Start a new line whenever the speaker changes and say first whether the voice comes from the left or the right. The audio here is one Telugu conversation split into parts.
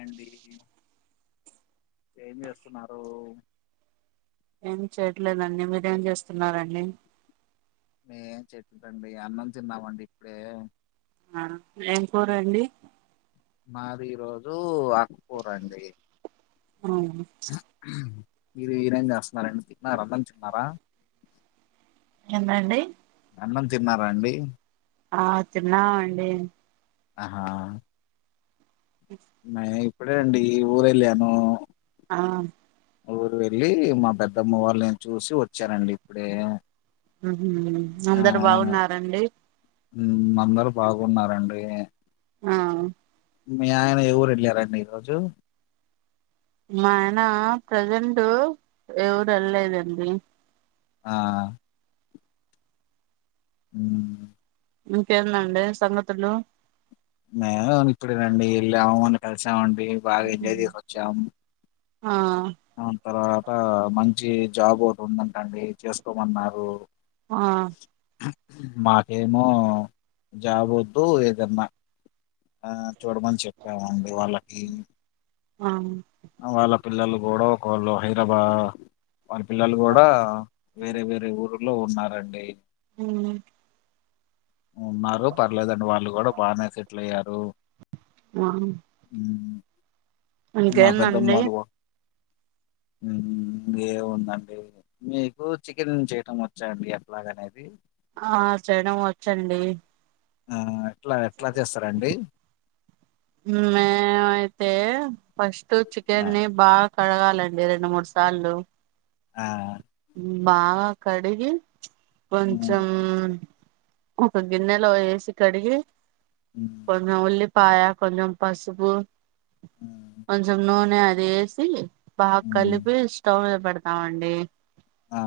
left: అండి ఏం చేస్తున్నారు
right: ఏం చేయట్లేదండి మీరేం చేస్తున్నారండి
left: మీము ఎం చెయట్లేదండి అన్నం తిన్నామండి ఇప్పుడే
right: ఆ ఏం కూర అండి
left: మాది ఈ రోజు అకుకూర అండి
right: అవునా
left: మీరు ఈరేం చేస్తున్నరండి తిన్నార అన్నం తిన్నారా
right: ఎందండి
left: అన్నం తిన్నారా అండి
right: ఆ తిన్నామండి
left: ఆహా ఇప్పుడే అండి ఊరు వెళ్ళాను
right: ఆ
left: ఊరు వెళ్ళి మా పెద్దమ్మ వాళ్ళును చూసి వచ్చానండి ఇప్పుడే
right: మ్ అందరు బాగున్నారండి
left: మ్ అందరు బాగున్నారండి
right: ఆ
left: మీ ఆయన ఎ ఊరు వెళ్లారండి ఈ రోజు
right: మా ఆయన ప్రజెంట్ ఎ ఊరు వెళ్లలేదండి
left: ఆ మ్
right: ఇకేందండి సంఘతులు
left: మేము ఇప్పుడు రండి వెళ్ళాము వాళ్ళని కలిసామండి బాగా ఎంజాయ్ చేసోచ్చాము
right: ఆ
left: ఆ తర్వాత మంచి జాబ్ ఒకటి ఉందంటండి చేసుకోమన్నారు
right: ఆ
left: మాకేమో జాబ్ వద్దు ఏదన్నా ఆ చూడమని చెప్పామండి వాళ్ళకి
right: ఆ
left: వాళ్ళ పిల్లలు కుడా ఒక్కోళ్ళు హైదరాబా వాళ్ళ పిల్లలు కూడా వేరే వేరే ఊర్లో ఉన్నారండి
right: మ్
left: ఉన్నారు పర్లేదండి వాళ్ళు కూడా బానే సెటిల్ అయ్యారు
right: ఆ
left: ఉమ్,
right: ఇంకేందండి
left: ఉహుమ్ ఏముందండి మీకు చికెన్ చేయటం వచ్చాండి ఎట్లాగ అనేది
right: ఆ చేయడం వచ్చండి
left: ఊమ్ ఆ ఎట్ల ఎట్ల చేస్తరండి
right: మేము అయితే ఫస్ట్
left: ఆ!
right: చికెన్ ని బాగ కడగాలండి రెండు మూడు సార్లు
left: ఆ
right: బాగ కడిగి
left: హ్మ్.
right: కొంచెం ఒక గిన్నెలో వేసి కడిగి
left: హ్మ్.
right: కొంచెం ఉల్లి పాయ కొంచం పసుపు
left: హ్మ్.
right: కొంచం నూనె అది ఏసి బాగ
left: హ్మ్.
right: కలిపి స్టవ్ లో పెడతామండి
left: ఆ!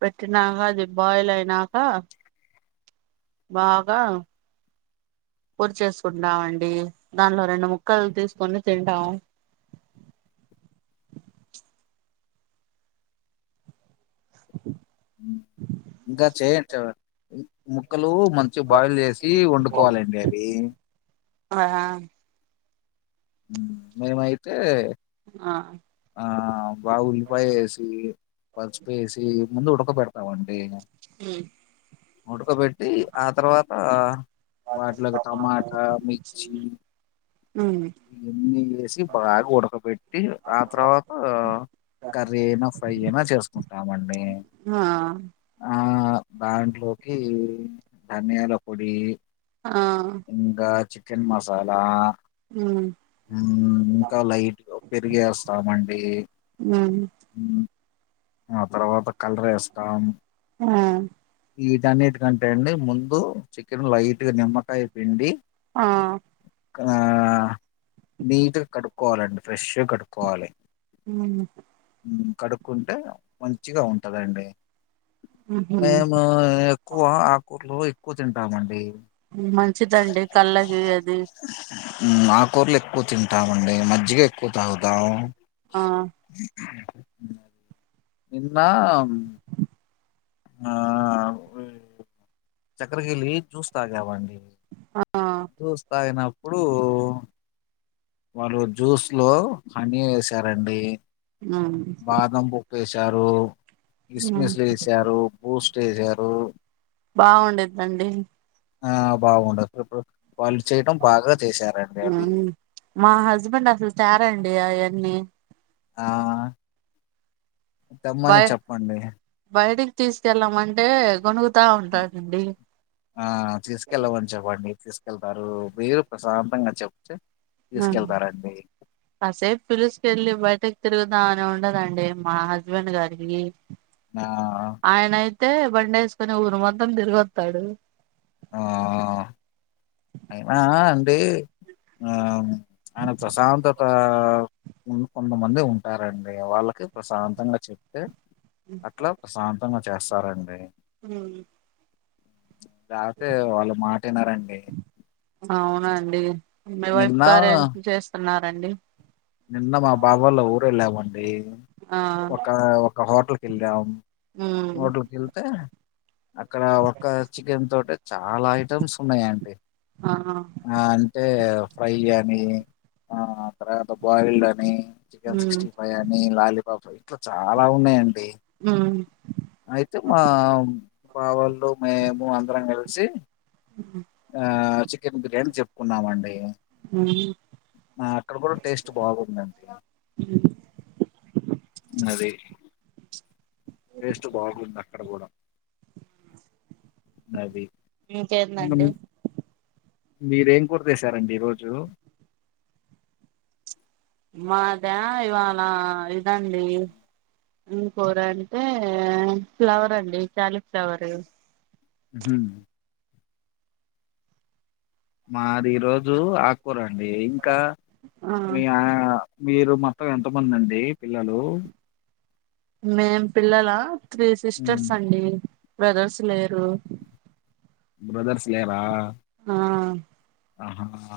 right: పెట్టి నాక అది బాయిల్ అయినాక బాగ పూరి చేేసుకుంటామండి దానిలో రెండు ముక్కలు తీసుకొని తింటాము
left: ఇంక చేయం చా ముక్కలు మంచిగ బాయిల్ చేసి వండుకోవాలండి అవి
right: ఆహ
left: ఉమ్ మేమైతే
right: ఆ
left: ఆ బాగా ఉల్లిపాయ ఏసి పసుపు వేసి ముందు ఉడక పెడతామండి
right: ఉమ్
left: ఉడక పెట్టి ఆ తర్వాత వాటిలోకి టమాట మిర్చి
right: ఉమ్
left: ఇవన్నీ వేసి బాగ ఉడకబెట్టి ఆ తర్వాత కర్రీ అయిన ఫ్రై అయిన చేసుకుంటామండి
right: అ
left: ఆ దాంట్లోకి ధనియాల పొడి
right: ఆ
left: ఇంకా చికెన్ మసాలా
right: ఉమ్
left: ఇంక లైట్ పెరిగస్తామండి
right: ఉమ్
left: ఉమ్ ఆ తర్వాత కల్రేస్తాం
right: ఆ
left: ఈటన్నిటికంటె అండి ముందు చికెన్ లైట్ గ నిమ్మకాయ పిండి
right: ఆ
left: ఆ నీట్గ కడుక్కోవాలండి ఫ్రెష్గా కడుక్కోవాలి
right: ఉమ్
left: కడుక్కుంటే మంచిగ ఉంటందండి ఆవును
right: ఉహు
left: మేము ఎక్కువ ఆకుకూరలు ఎక్కువ తింటామండి
right: మంచిదండి కళ్ళకి అది
left: ఉమ్మ్ ఆకు కూరలు ఎక్కువ తింటామండి మజ్జిగ ఎక్కువ తాగుతాం
right: ఆ
left: నిన్నా చక్కరకేళి జూస్ తాగావ అండి
right: ఆ
left: జ్యూస్ తాగినప్పుడు వారు జ్యూస్ లో హనీ వేసారండి
right: ఉమ్
left: బాదం పప్పు వేసారు
right: ఉమ్
left: కిస్మిస్లు ఏసారు బూస్ట్ ఏసారు
right: బాగుండిద్దండి
left: ఆ బాగుండదు ఇప్పుడు వాళ్ళు చేయడం బాగా చేసారండి అది
right: ఉమ్ మా హస్బెండ్ అసలు తెరండి అవన్నీ
left: ఆ తెమ్మని
right: బయ
left: చెప్పండి
right: బయటికి తీసుకెళ్ళామంటే గునుగుతా ఉంటాడండి
left: ఆ తీసుకెళ్ళమని చెప్పండి తీసుకెళ్తారు మీరు ప్రశాంతంగా చె
right: అ కాసేప్ పిలుస్ వెళ్ళి బయటకి తిరుగుదాం అని ఉండదండి మా హస్బెండ్ గారికి
left: ఆ
right: తే బండేసుకుొని ఊరు మొత్తం తిరిగొస్తాడు
left: ఆ అ అయినా అండి అవును ఆయనకు ప్రశాంతత కొంతమంది ఉంటారండి వాళ్ళకి ప్రశాంతంగా చెప్తే అట్లా ప్రశాంతంగా చేస్తారండి
right: మ్
left: లేపోతే వాళ్ళు మాట వినరండి
right: అవునండి మీ వైఫ్ గారు ఏం చేస్తున్నారండి
left: నిన్న మా బాబాయ్ వళ్ళ ఊరు వెళ్ళామండి
right: ఆ
left: ఒక ఒక హోటల్కి వెళ్ళాం
right: ఉమ్
left: హోటల్ కేళ్తే అక్కడ ఒక చికెన్ తోటే చాలా ఐటమ్స్ ఉన్నాయండి
right: ఆ
left: ఆ అంటే ఫ్రై అని ఆ అక్కడ బాయిల్డ్ అని చీకేన్
right: ఉమ్
left: సిక్స్టీ ఫైవ్ అని లాలిపప్ అట్లా చాలా ఉన్నాయండి
right: ఉమ్
left: అయితే మా బావోళ్ళు మేము అందరం కలిసి ఆ చికెన్ బిర్యానీ చెప్పుకున్నామండి
right: ఉమ్
left: ఆ అక్కడ కూడా టేస్ట్ బాగుందండి అది టేస్ట్ బాగుంది అక్కడ కూడా అవి
right: మీకేందండి
left: మీరేం కురచేసారండి ఈ రోజు
right: మాదా ఇవాళ ఇదండి ఎం కూర అంటే ఫ్లవర్ అండి క్యాలి ఫ్లవర్
left: మ్ మాది ఈ రోజు ఆకు కూరండి ఇంకా మీ ఆ మీరు మొత్తం ఎంతమంది అండి పిల్లలు
right: మేం పిల్లల త్రీ సిస్టర్స్ అండి బ్రదర్స్ లేరు
left: బ్రదర్స్ లేరా
right: ఆ
left: ఆహాహా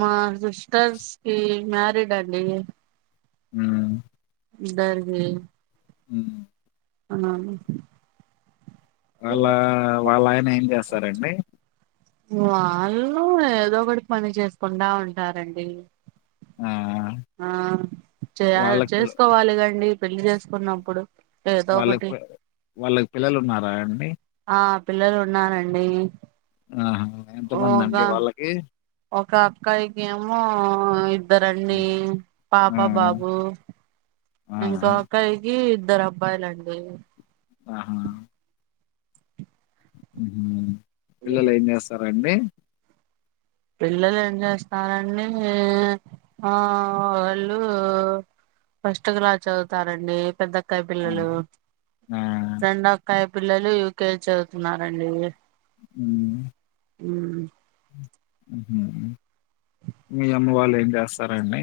right: మా సిస్టర్స్ కి మ్య రిడండి
left: మ్
right: ఇద్దరిది
left: మ్
right: అ
left: వాళ్ళ వాళ్ళ ఆయన ఏం చేస్తారండి
right: వాళ్ళు ఏదో ఒకటి పని చేసుకుండా ఉంటారండి
left: ఆ
right: ఆ చేయా
left: వాళ్ళకి పిల్ల
right: చేసుకోవాలి కండి పెళ్లిి చేసుకున్నప్పుడు ఏదో
left: వాళ్ళక్
right: ఒకటి
left: పి వాళ్ళకి పిల్లలు ఉన్నారా అండి
right: ఆ పిల్లలు ఉన్నారండి
left: ఆహా! ఎంతమందండి
right: ఓగా
left: వాళ్ళకి
right: ఒక అక్కయికెమో ఇద్దరండి
left: ఆ!
right: పాప
left: ఆ!
right: బాబు
left: ఆ!
right: ఇంకొ అక్కయ్యకి ఇద్దరబ్బాయిలండి
left: ఆహా పిల్లలేం చేస్తారండి
right: పిల్లలేం చేస్తారండి ఆ వాళ్ళు ఫస్ట్ క్లా చదువుతారండి పెద్ద క్కయ్య
left: ఆ!
right: పిల్లలు
left: ఆ!
right: రెండో అక్కయ్య పిల్లలు యూకే చదువుతున్నారండి
left: ఉమ్
right: ఉమ్
left: మీ అమ్మ వాళ్ళు ఏం చేస్తారండి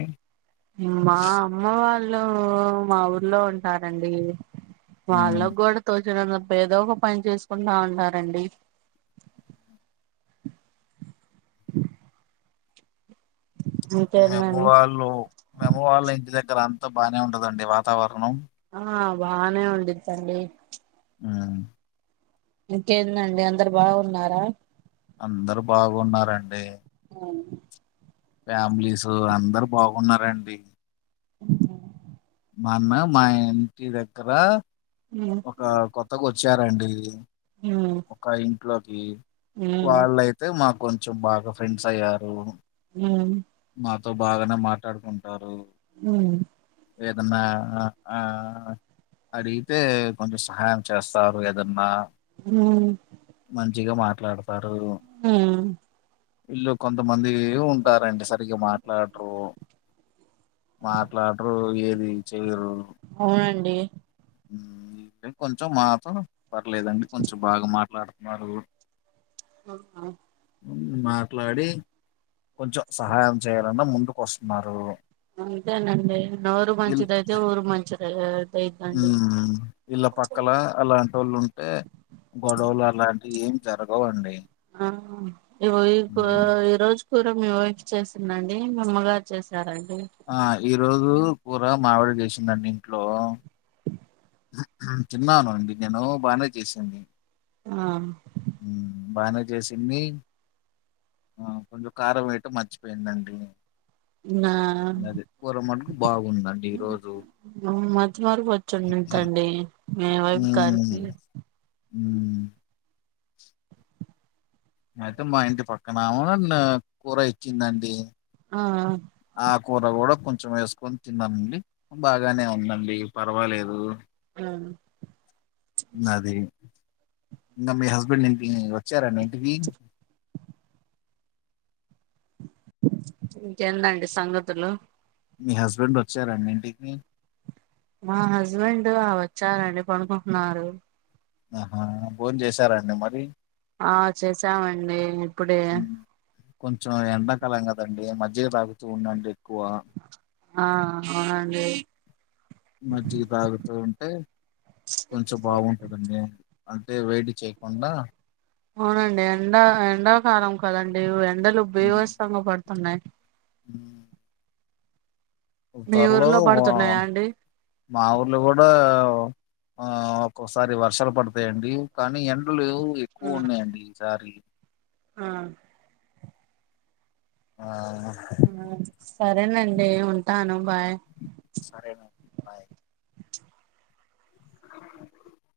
right: మా అమ్మ వాళ్ళు మా ఊర్లో ఉంటారండి
left: హ్మ్.
right: వాళ్లగూడ తో ఏదో ఒక పని చేసుకుంటా ఉంటారండి
left: మీ అమ్మ
right: ఇంకేందండి
left: వాళ్ళు మీ అమ్మ వాళ్ళ ఇంటి దగ్గర అంతా బాగానే ఉంటదండి వాతావరణం
right: ఆ బానే ఉండిద్దండి
left: ఉమ్
right: ఇంకేందండి అందరు బాగున్నారా
left: అందరు బాగున్నారండి
right: అవున
left: ఫ్యామిలీసు అందరు బాగున్నారండి
right: అ
left: మన్నమే మా ఇంటి దగ్గర ఒక కొత్తగొచ్చారండి
right: మ్మ్
left: ఒక ఇంట్లోకి
right: మ్మ్
left: వాళ్ళయితే మాకు కొంచెం బాగా ఫ్రెండ్స్ అయ్యారు
right: ఉమ్
left: త్ బాగానే మాట్లాడుకుంటారు
right: ఉమ్
left: ఏదన్నా ఆ ఆ అడిగితే కొంచెం సహాయం చేస్తారు ఏదన్నా
right: మ్మ్
left: మంచిగా మాట్లాడుతారు
right: ఉం
left: ఇళ్ళో కొంతమంది ఉంటారండి సరిగ్గా మాట్లాడరు మాట్లాడరు ఏది చెయరు
right: ఎ
left: కొంచెం మాతోనె పర్లేదండి కొంచెం బాగా మాట్లాడుతున్నారు మాట్లాడి కొంచెం సహాయం చేయాలన్నా ముందు కొస్తున్నారు
right: అంతేనండి నోరు మంచిదైతే ఊరు మంచిదై
left: మ్ ఇలా పక్కల అలాటోళ్లు ఉంటే గొడవలు అలాంటివి ఏం జరగవండి.
right: ఆ ఇగో ఈ
left: ఉమ్,
right: ఈ రోజ్ కూర మీ వైఫ్ చేసిందండి మీ అమ్మగార్ చేసారం
left: ఆ ఈ రోజు కూర మా ఆవిడ చేసిందండి ఇంట్లో తిన్నాను అండి నేను బానే చేసింది.
right: ఆ
left: బానే చేసింది ఆ కొంచం కారం వేయటం మర్చిపోయిందండి.
right: నా
left: గదే కూర మట్టుకు బాగుందండి ఈ రోజు
right: మతి మరుపు వచ్చుండ్ దండి మీ వైఫ్ గారికి
left: మ్ అయితే మా ఇంటి పక్కనామ నాకు కూర ఇచ్చిందండి.
right: ఆ
left: ఆ కూర గూడా కొంచం ఏస్కొన్ తిన్నానండి బాగానే ఉందండి పర్వాలేదు.
right: ఆ
left: అది ఇంకా మీ హస్బెండ్ ఇంతకీ వచ్చారా ఇంటికి
right: ఇంకేందండి సంగతులు
left: మీ హస్బెండ్ వచ్చారా అండి ఇంటికి
right: మా హస్బెండ్ ఆ వచ్చారండి కొనుకుంటున్నారు.
left: అహా భోన్ చేసారండి మరి
right: ఆ చేసామండీ ఇప్పుడే
left: హ్మ్. కొంచెం ఎండాకాలం కదండి మజ్జిగ తాగుతూ ఉండండి ఎక్కువా
right: ఆ అవునండి.
left: మజ్జిగ తాగుతూ ఉంటే కొంచం బాగుంటదండి. అంటే వేడి చేయకుండా
right: అవునండి ఎండ ఎండాకాలం కదండి ఎండలు
left: హ్మ్.
right: బీవస్తంగ పడుతున్నాయి. మీ
left: త్వర్లో
right: ఊర్లో
left: వా
right: పడుతున్నాయా అండి
left: మా ఊర్లో కూడా ఆ ఒక్కొక్కసారి వర్షాల్ పడ్తయండి. కనీ ఎండలు లు ఎక్కు
right: ఆ
left: ఉన్నయండి ఈసారి
right: ఆ
left: ఆ
right: ఆ సరేనండి ఉంటాను బాయ్
left: సరేనండి బాయ్